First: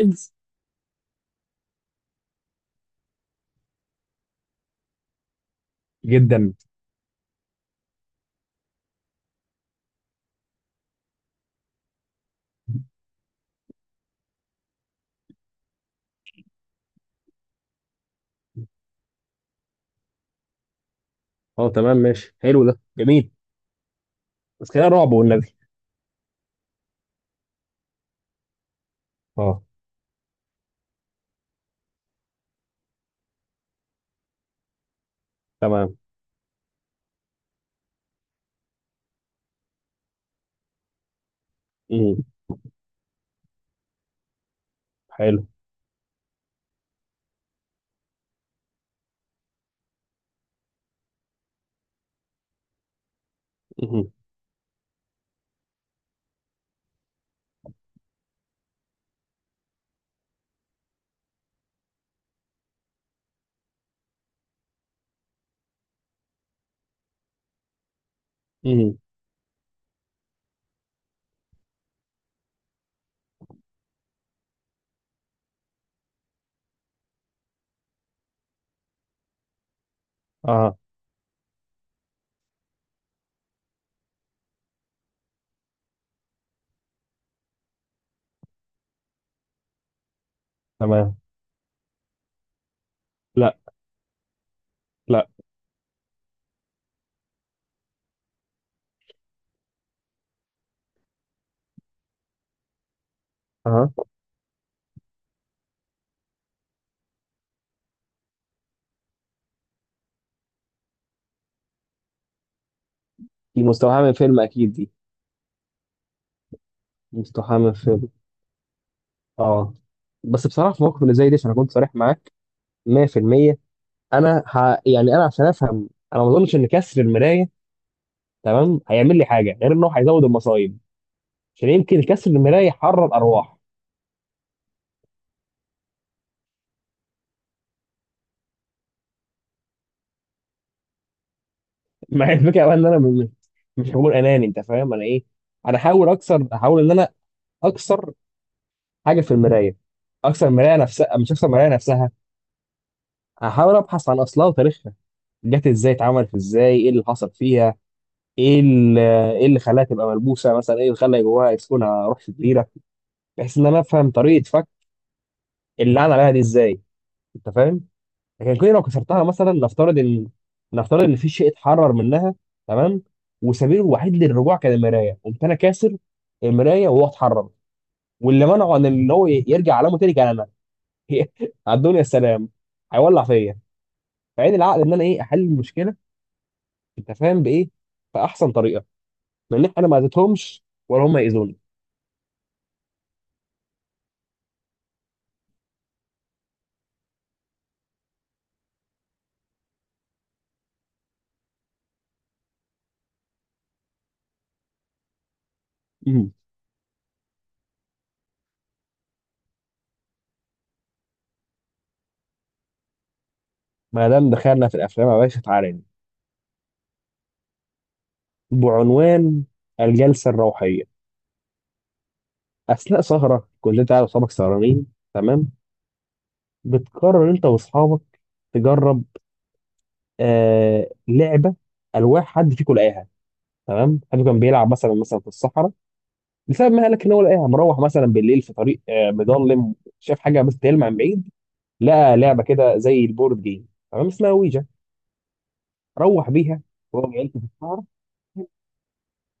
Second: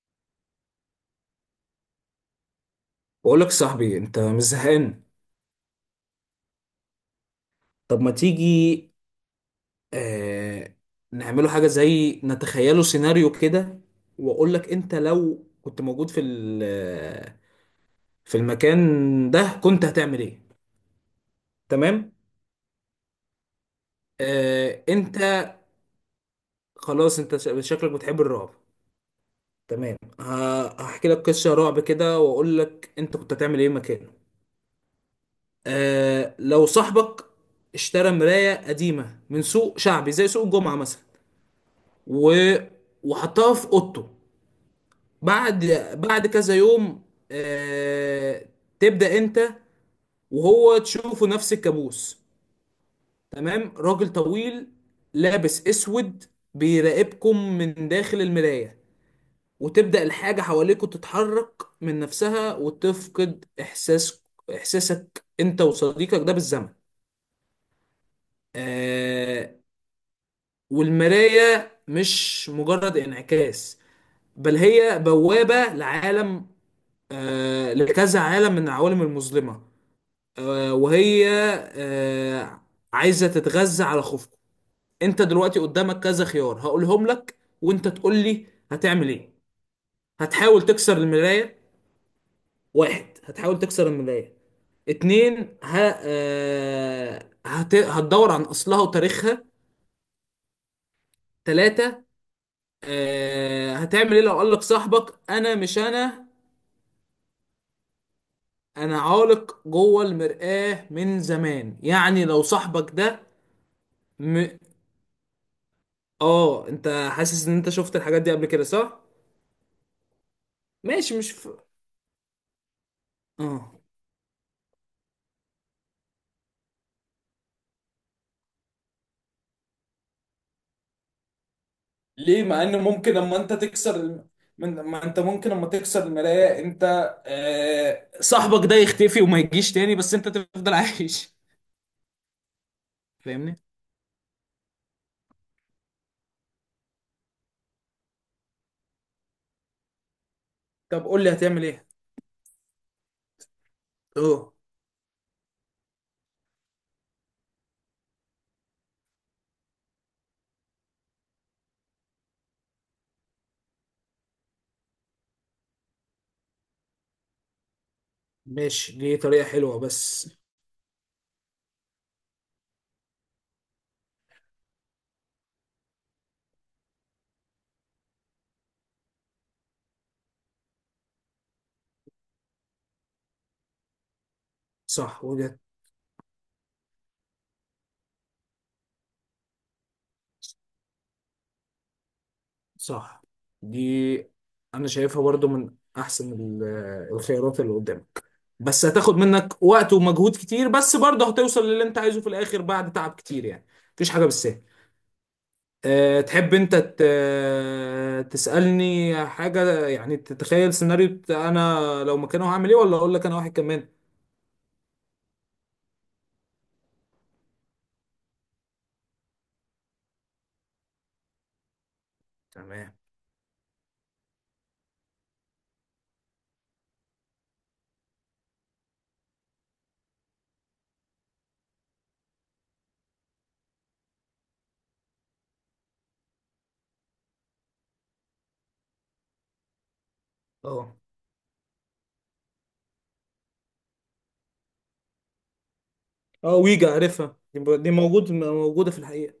إنس. بقول لك صاحبي انت مش زهقان. جدا. طب ما تيجي. آه نعمله حاجه زي نتخيله سيناريو كده. واقول لك انت لو كنت موجود في المكان ده كنت هتعمل ايه؟ اه، تمام تمام. ماشي، حلو ده جميل. بس آه خلينا رعب انت والنبي. خلاص انت شكلك بتحب الرعب. اه، تمام، هحكي لك قصه رعب كده واقول لك انت كنت هتعمل ايه مكانه. تمام. لو صاحبك اشترى مرايه قديمه من سوق شعبي زي سوق الجمعه مثلا امم و... وحطها في اوضته. حلو. بعد بعد كذا يوم آه... تبدأ انت وهو تشوفه نفس الكابوس. تمام، راجل امم طويل لابس اسود بيراقبكم من داخل المراية، وتبدأ الحاجة حواليكوا تتحرك من نفسها وتفقد إحساسك أنت وصديقك ده بالزمن. امم آه والمراية مش مجرد انعكاس، بل هي بوابة لعالم، لكذا عالم من العوالم المظلمة، آه، اه، وهي آه، عايزة تتغذى على خوفكم. انت دلوقتي قدامك كذا خيار هقولهم لك وانت تقول لي هتعمل ايه. هتحاول تكسر تمام. المراية. واحد، لا، هتحاول تكسر المراية. لا. اتنين، هتدور عن اصلها وتاريخها. تلاتة، اه. هتعمل ايه لو قالك صاحبك انا مش انا، انا عالق جوه المرآة من زمان. يعني لو صاحبك ده دي مستوحاه من فيلم م... اكيد دي، اه، انت حاسس ان مستوحاه انت من شفت فيلم. الحاجات دي قبل كده صح؟ اه بس بصراحه في موقف اللي ماشي، زي مش ده، عشان اكون صريح معاك 100%، اه، انا يعني انا عشان افهم، انا ما اظنش ان كسر المرايه، تمام، هيعمل لي حاجه غير انه هيزود المصايب، عشان يمكن كسر ليه مع المرايه ان يحرر ممكن اما انت ارواح. تكسر ما انت ممكن اما تكسر المراية انت صاحبك ده يختفي وما يجيش تاني بس انت تفضل عايش. مع الفكره بقى ان انا فاهمني؟ مش هقول اناني، انت فاهم انا ايه. انا احاول ان انا اكسر حاجه في المرايه، اكسر المرايه طب نفسها، قول مش لي اكسر هتعمل المرايه ايه. نفسها. احاول ابحث عن اصلها اه، وتاريخها، جت ازاي، اتعملت ازاي، ايه اللي حصل فيها، ايه اللي ايه اللي خلاها تبقى ملبوسه مثلا، ايه اللي خلى جواها يسكنها روح شريره، بحيث ان انا افهم طريقه فك اللي عن عليها دي ازاي، انت فاهم؟ لكن كل لو ماشي، دي كسرتها، طريقة مثلا، حلوة بس. نفترض ان في شيء اتحرر منها، تمام، وسبيله الوحيد للرجوع كان المرايه، قمت انا كاسر المرايه وهو اتحرر، واللي منعه عن ان هو يرجع علامه تاني كان انا. على الدنيا السلام، هيولع فيا. فعين العقل ان انا ايه، صح، احل وجهة. المشكله، انت فاهم بايه، باحسن طريقه، لان انا ما اذيتهمش ولا هم ياذوني. صح، دي انا شايفها برضو من احسن الخيارات اللي قدامك. بس هتاخد منك وقت ومجهود كتير، بس برضه هتوصل للي انت عايزه في الاخر بعد تعب كتير يعني. مفيش حاجه بالسهل. أه مم. تحب انت ت- آه، تسالني حاجه، يعني تتخيل سيناريو انا لو مكانه هعمل ايه، ولا اقول لك انا واحد كمان؟ ما دام دخلنا في الافلام يا باشا، تعالى، بعنوان الجلسه الروحيه. تمام. اثناء سهره، كلنا تعالى وصحابك سهرانين، تمام، بتقرر انت واصحابك تجرب لعبه الواح حد فيكم لقاها. تمام، حد كان بيلعب مثلا، في الصحراء، بسبب ما قالك ان هو لقاها، مروح مثلا بالليل في طريق مظلم، شاف حاجه بس تلمع اه. من بعيد، لقى لعبه كده زي البورد جيم، تمام، اسمها ويجا، روح اه، بيها. ويجا وهو جاي في عارفها دي، الصحراء، دي موجوده في الحقيقه.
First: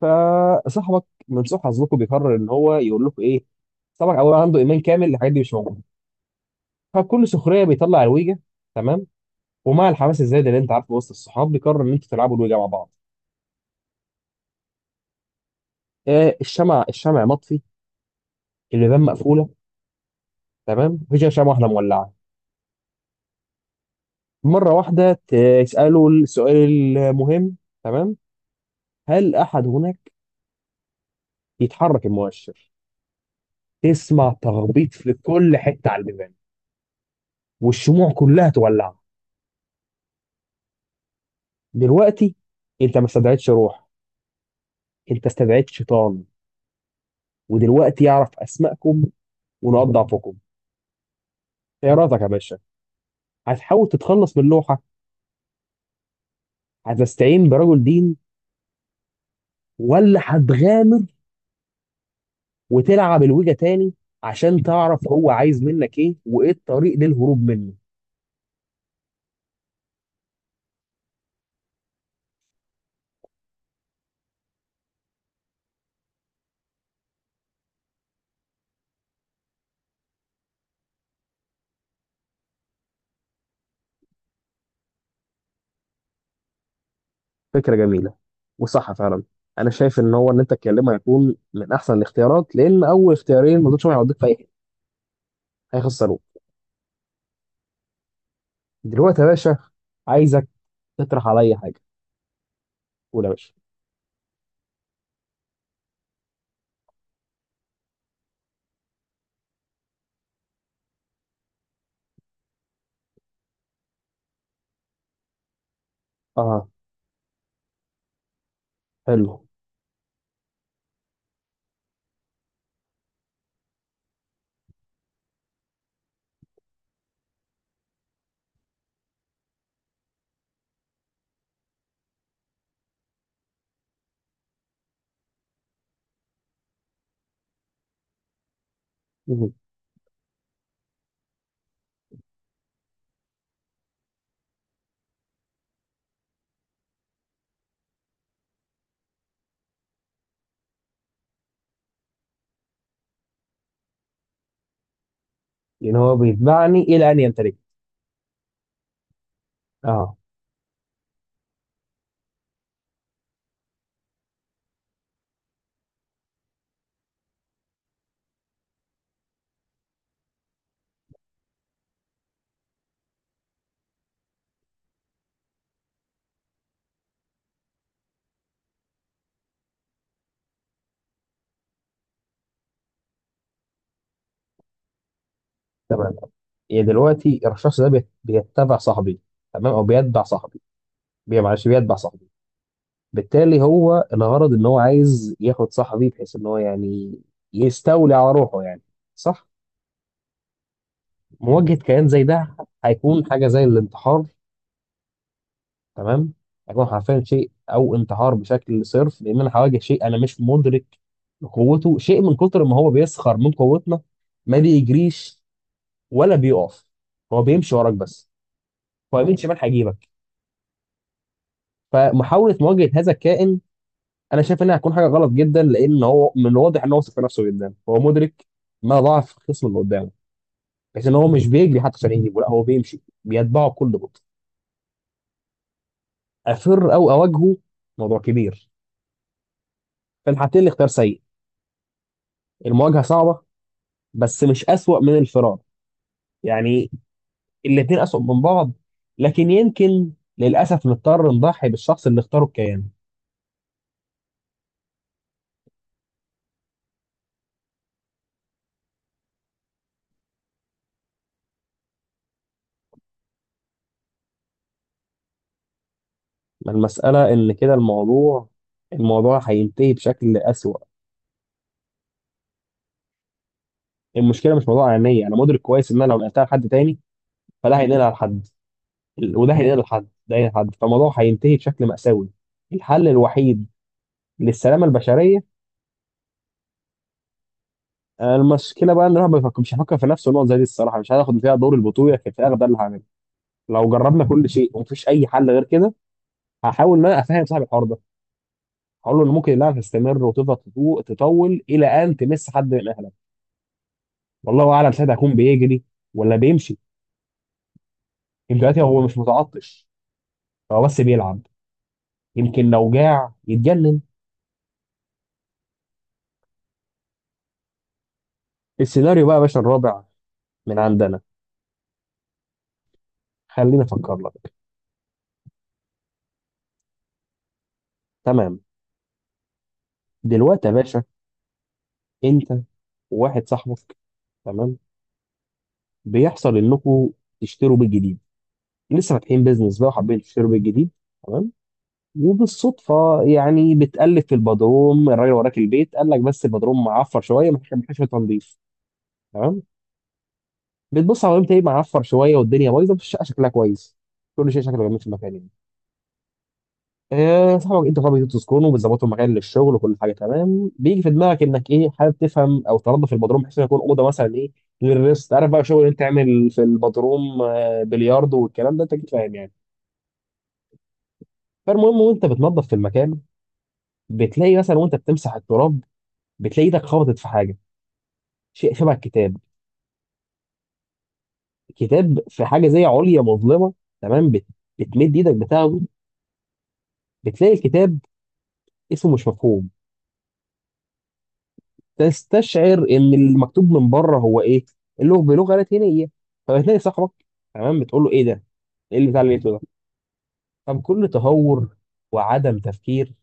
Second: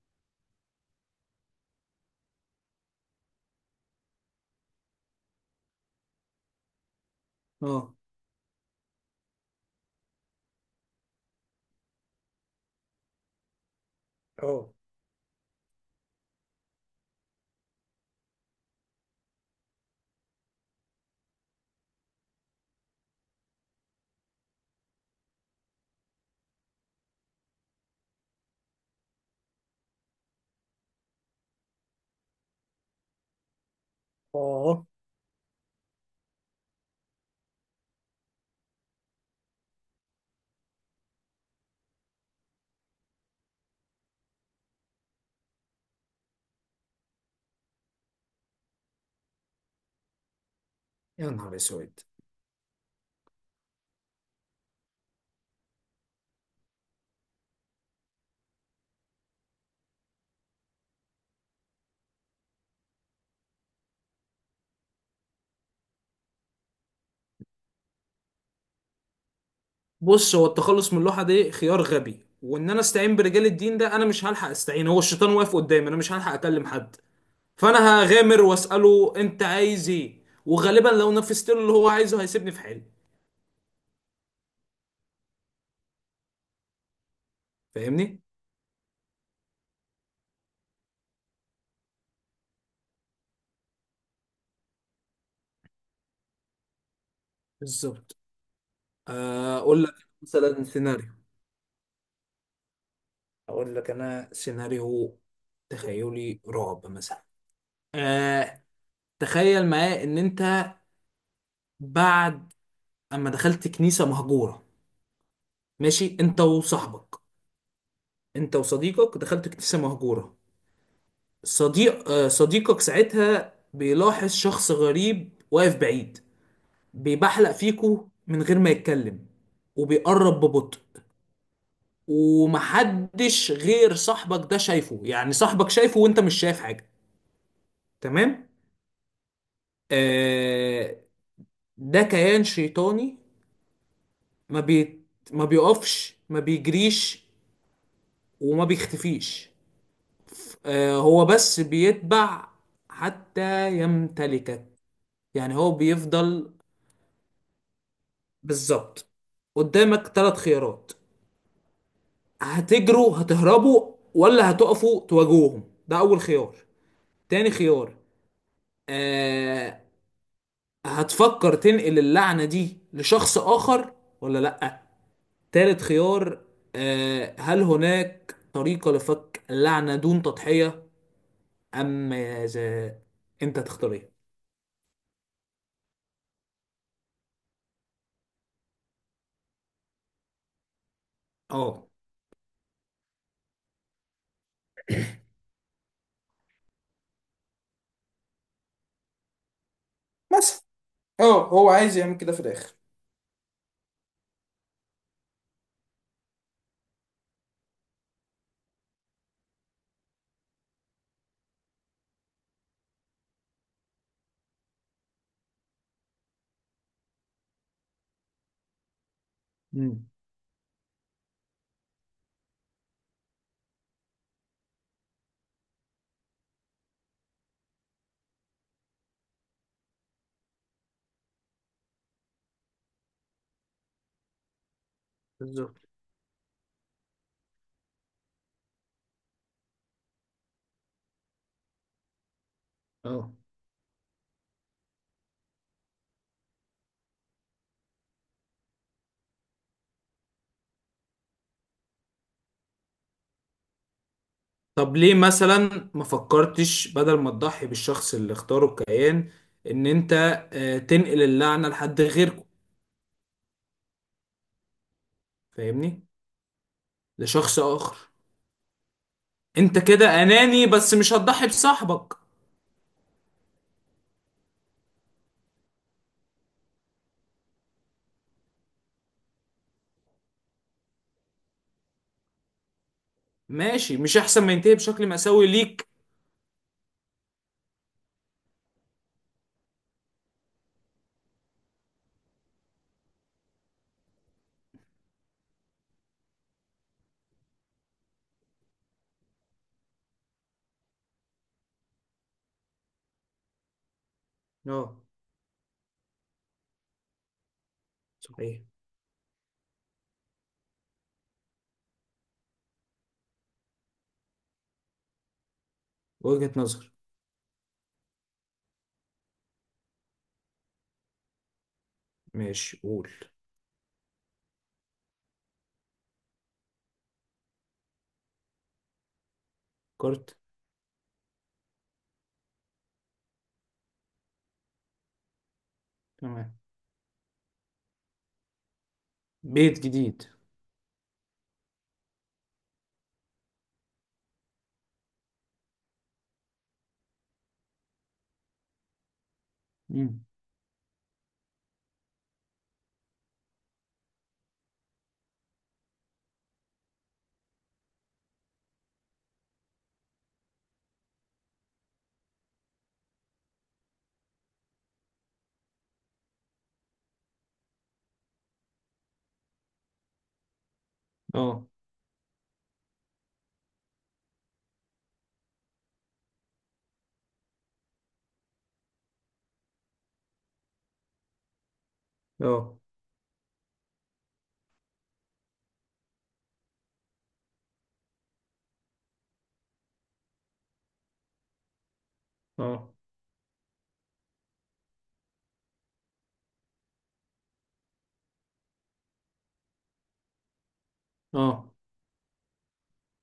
فصاحبك من سوء حظكم بيقرر ان هو يقول لكم ايه. صاحبك اول عنده ايمان كامل الحاجات دي مش موجوده، فبكل سخريه اه. بيطلع الويجا. تمام، ومع الحماس الزايد اللي انت عارفه وسط الصحاب، بيقرر ان انتوا تلعبوا الوجه مع بعض. اه. الشمع، الشمع مطفي، البيبان مقفوله، تمام، مفيش غير شمعه واحده مولعه، مره واحده، تساله السؤال المهم، تمام، هل احد هناك؟ يتحرك المؤشر، تسمع اه، تخبيط في كل حته على البيبان والشموع كلها تولع. دلوقتي انت ما استدعيتش روح، انت استدعيت شيطان، ودلوقتي يعرف اسمائكم ونقاط ضعفكم. يا نهار ايه اسود. رايك يا باشا؟ هتحاول تتخلص من اللوحه، هتستعين برجل دين، ولا هتغامر وتلعب الويجا تاني عشان تعرف هو عايز منك ايه وايه الطريق للهروب منه؟ بص، هو التخلص من اللوحه دي خيار غبي، وان انا استعين برجال الدين ده انا مش هلحق استعين، هو الشيطان واقف قدامي انا مش هلحق اكلم حد. فانا هغامر واساله انت عايز ايه، وغالبا لو نفذت له اللي هو عايزه هيسيبني في حالي. فكرة جميلة، فاهمني؟ وصح فعلا. انا شايف ان هو ان انت تكلمه هيكون من احسن الاختيارات، لان اول اختيارين ما دولش هيوديك في اي حته، هيخسروك. بالظبط. دلوقتي يا باشا اقول لك عايزك مثلا سيناريو. تطرح عليا حاجه، قول يا باشا. اقول لك انا سيناريو. تخيلي رعب مثلا. آه تخيل معايا ان انت بعد اما دخلت كنيسة مهجورة. ماشي، انت اه. وصاحبك. انت وصديقك حلو. دخلت كنيسة مهجورة. صديقك ساعتها بيلاحظ شخص غريب واقف بعيد بيبحلق فيكو من غير ما يتكلم، وبيقرب ببطء، ومحدش غير صاحبك ده شايفه. يعني صاحبك شايفه وانت مش شايف حاجة. تمام. مم. آه ده كيان شيطاني. ما بي ما بيقفش، ما بيجريش، وما بيختفيش. هو بس بيتبع حتى يمتلكك. يعني هو يعني هو بيفضل. بيتبعني الى ان يمتلك. بالظبط. قدامك اه، ثلاث خيارات. هتجروا، هتهربوا، ولا هتقفوا تواجهوهم، ده اول خيار. تاني خيار: آه هتفكر تنقل اللعنة دي لشخص اخر ولا لا. تالت خيار: هل هناك طريقة لفك اللعنة دون تضحية ام ماذا؟ انت تختار ايه؟ تمام. يعني دلوقتي الشخص ده بيتبع صاحبي، تمام، او بيتبع صاحبي، معلش، اه، بيتبع صاحبي. بالتالي هو الغرض ان هو عايز ياخد صاحبي، بحيث ان هو يعني يستولي على روحه يعني، صح؟ مثلا. اه، هو مواجهة عايز كيان يعمل زي كده في ده الاخر. هيكون حاجة زي الانتحار، تمام، هيكون حرفيا شيء او انتحار بشكل صرف، لان انا هواجه شيء انا مش مدرك لقوته، شيء من كتر ما هو بيسخر من قوتنا، ما بيجريش ولا بيقف، هو بيمشي وراك بس، هو يمين شمال امم. هيجيبك. فمحاولة مواجهة هذا الكائن انا شايف انها هتكون حاجه غلط جدا، لان هو من الواضح ان هو واثق في نفسه جدا، هو مدرك ما ضعف الخصم اللي قدامه، بحيث ان هو مش بيجري حتى عشان يجيبه، لا هو بيمشي بيتبعه بكل بطء. بالظبط. افر او اواجهه، موضوع كبير، في الحالتين الاختيار سيء. المواجهه اه، صعبه بس مش اسوأ من الفرار، يعني الاثنين اسوأ من بعض. لكن يمكن للاسف نضطر نضحي بالشخص اللي اختاره كيان. طب ليه مثلا ما فكرتش بدل ما تضحي بالشخص اللي اختاره الكيان، ان انت تنقل اللعنة لحد غيركم. فاهمني؟ ما المساله ان لشخص كده، اخر. الموضوع، الموضوع انت هينتهي كده بشكل اناني اسوأ. بس مش هتضحي بصاحبك. المشكله مش موضوع عينيا، انا مدرك كويس ان انا لو نقلتها لحد تاني فده هينقلها لحد وده هينقلها لحد، ده هينقلها لحد، فالموضوع هينتهي بشكل مأساوي. الحل الوحيد ماشي، مش احسن ما ينتهي للسلامة بشكل البشرية، مأساوي ليك. المشكلة بقى ان الواحد ما مش هيفكر في نفسه نقط زي دي الصراحة، مش هياخد فيها دور البطولة، في الفراغ ده اللي هعمله. لو جربنا كل شيء ومفيش أي حل غير كده، هحاول ان انا افهم صاحب الحوار ده، هقول له ان ممكن اللعبة تستمر وتفضل تطول إلى أن تمس حد من أهلك، والله أعلم اه، ساعتها هيكون بيجري ولا بيمشي. صحيح. دلوقتي هو مش متعطش، هو بس بيلعب، يمكن لو جاع يتجنن. وجهة نظر. السيناريو بقى يا باشا الرابع من عندنا، ماشي، قول. خليني افكر لك. تمام، كارت. دلوقتي يا باشا، انت وواحد صاحبك، تمام، تمام، بيحصل انكم تشتروا بيت جديد، لسه فاتحين بيزنس بيت بقى وحابين جديد. تشتروا بيت جديد. تمام، وبالصدفه، يعني بتقلب في البدروم، الراجل وراك البيت قال لك بس البدروم معفر شويه، محتاج، شوية تنظيف. تمام، مم. بتبص على البيت، ايه، معفر شويه والدنيا بايظه بس الشقه شكلها كويس، كل شيء شكله جميل في المكان يعني. صاحبك انتوا خلاص بتدوا سكون وبتظبطوا مكان للشغل وكل حاجه تمام، بيجي في دماغك انك ايه، حابب تفهم او تنظف البدروم بحيث انه يكون اوضه مثلا، ايه، للريست، عارف بقى، شغل انت تعمل في البدروم، بلياردو والكلام ده، انت اكيد فاهم يعني. اه. فالمهم، وانت بتنظف في المكان بتلاقي، مثلا وانت بتمسح التراب بتلاقي ايدك خبطت في حاجه، شيء شبه الكتاب، كتاب في حاجه اه. زي عليا مظلمه، تمام، بتمد ايدك بتاخده، بتلاقي الكتاب اسمه مش مفهوم، تستشعر اه. ان المكتوب من بره هو ايه، اللغه بلغه لاتينيه. فبتلاقي صاحبك، تمام، بتقول له ايه ده، ايه اللي بتاع اللي لقيته ده. طب كل اه. تهور وعدم تفكير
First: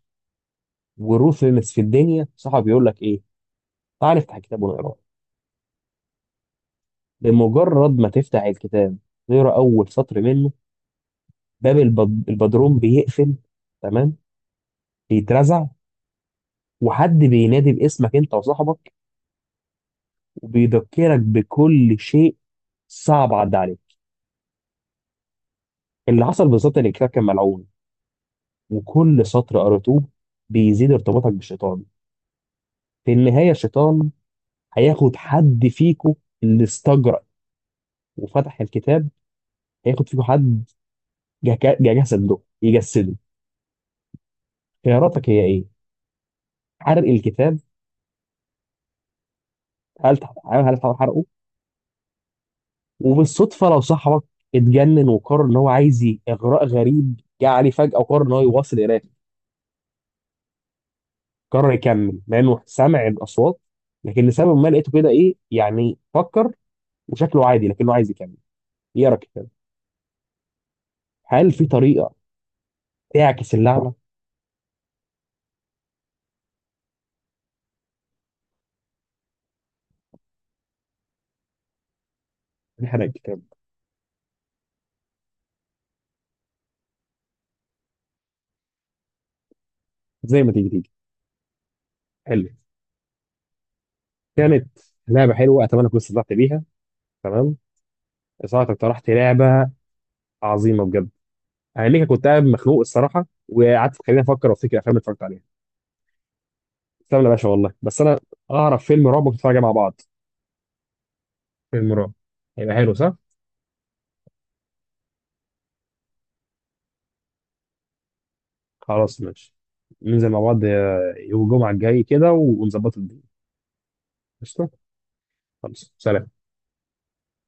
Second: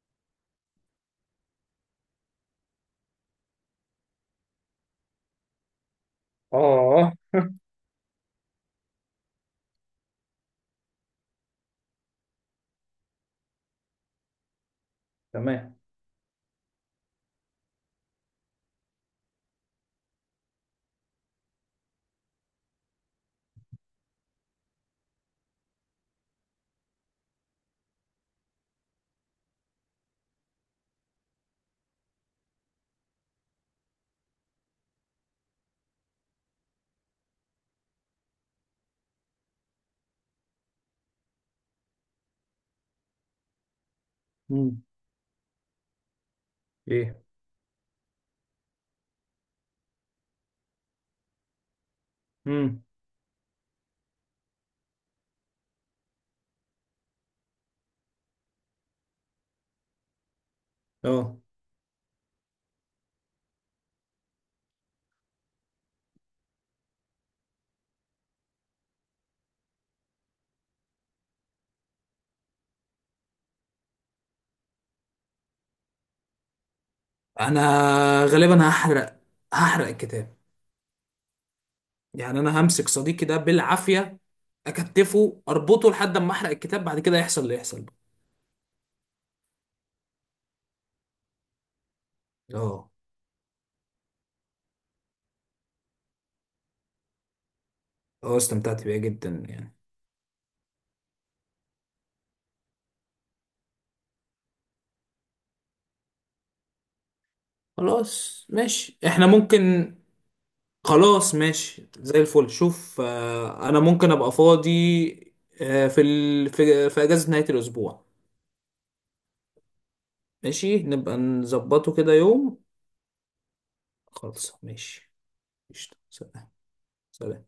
وروثلس في الدنيا، صاحبك بيقول لك ايه؟ تعال افتح الكتاب ونقراه. اه. بمجرد ما تفتح الكتاب، تقرا اول سطر منه، باب البدروم بيقفل، تمام، بيترزع، تمام. وحد بينادي باسمك انت وصاحبك وبيذكرك بكل شيء صعب عدى عليك. اللي حصل بالظبط ان الكتاب كان ملعون، وكل سطر قريتوه بيزيد ارتباطك بالشيطان، في النهاية الشيطان هياخد حد فيكو اللي استجرأ وفتح الكتاب، هياخد فيكو حد، جسده يجسده. مم. خياراتك هي ايه؟ حرق ايه. الكتاب، هل هل تحاول حرقه؟ مم. وبالصدفة لو صاحبك اتجنن وقرر ان هو عايز اغراء غريب جه عليه فجأة وقرر ان هو يواصل قراءته، اه، قرر يكمل مع انه سمع الاصوات، لكن لسبب ما لقيته كده ايه يعني، فكر وشكله عادي لكنه عايز يكمل يقرا الكتاب، هل في طريقة تعكس اللعنه، انا غالبا هحرق، هحرق الكتاب. يعني انا همسك انحراء صديقي ده الكتاب؟ بالعافيه اكتفه اربطه لحد اما احرق الكتاب، بعد كده يحصل اللي يحصل بقى. زي ما تيجي تيجي، حلو. اه. كانت لعبه حلوه، اتمنى كنت استمتعت بيها، تمام. اه، صراحه استمتعت بيها اقترحت جدا لعبه يعني. عظيمه بجد، انا ليك كنت قاعد مخنوق الصراحه وقعدت خليني افكر وافتكر افلام اللي اتفرجت عليها. استنى يا باشا، والله بس انا خلاص اعرف ماشي فيلم رعب احنا ممكن نتفرج عليه مع ممكن. بعض، خلاص ماشي فيلم رعب، زي الفل. هيبقى حلو شوف، صح؟ انا ممكن ابقى فاضي آه، في ال... في في اجازه نهايه الاسبوع. خلاص ماشي، ننزل مع بعض، ماشي، نبقى يوم الجمعه نظبطه الجاي كده كده، يوم. ونظبط الدنيا. خلاص قشطه، ماشي. خلاص، قشطة. سلام. سلام. سلام.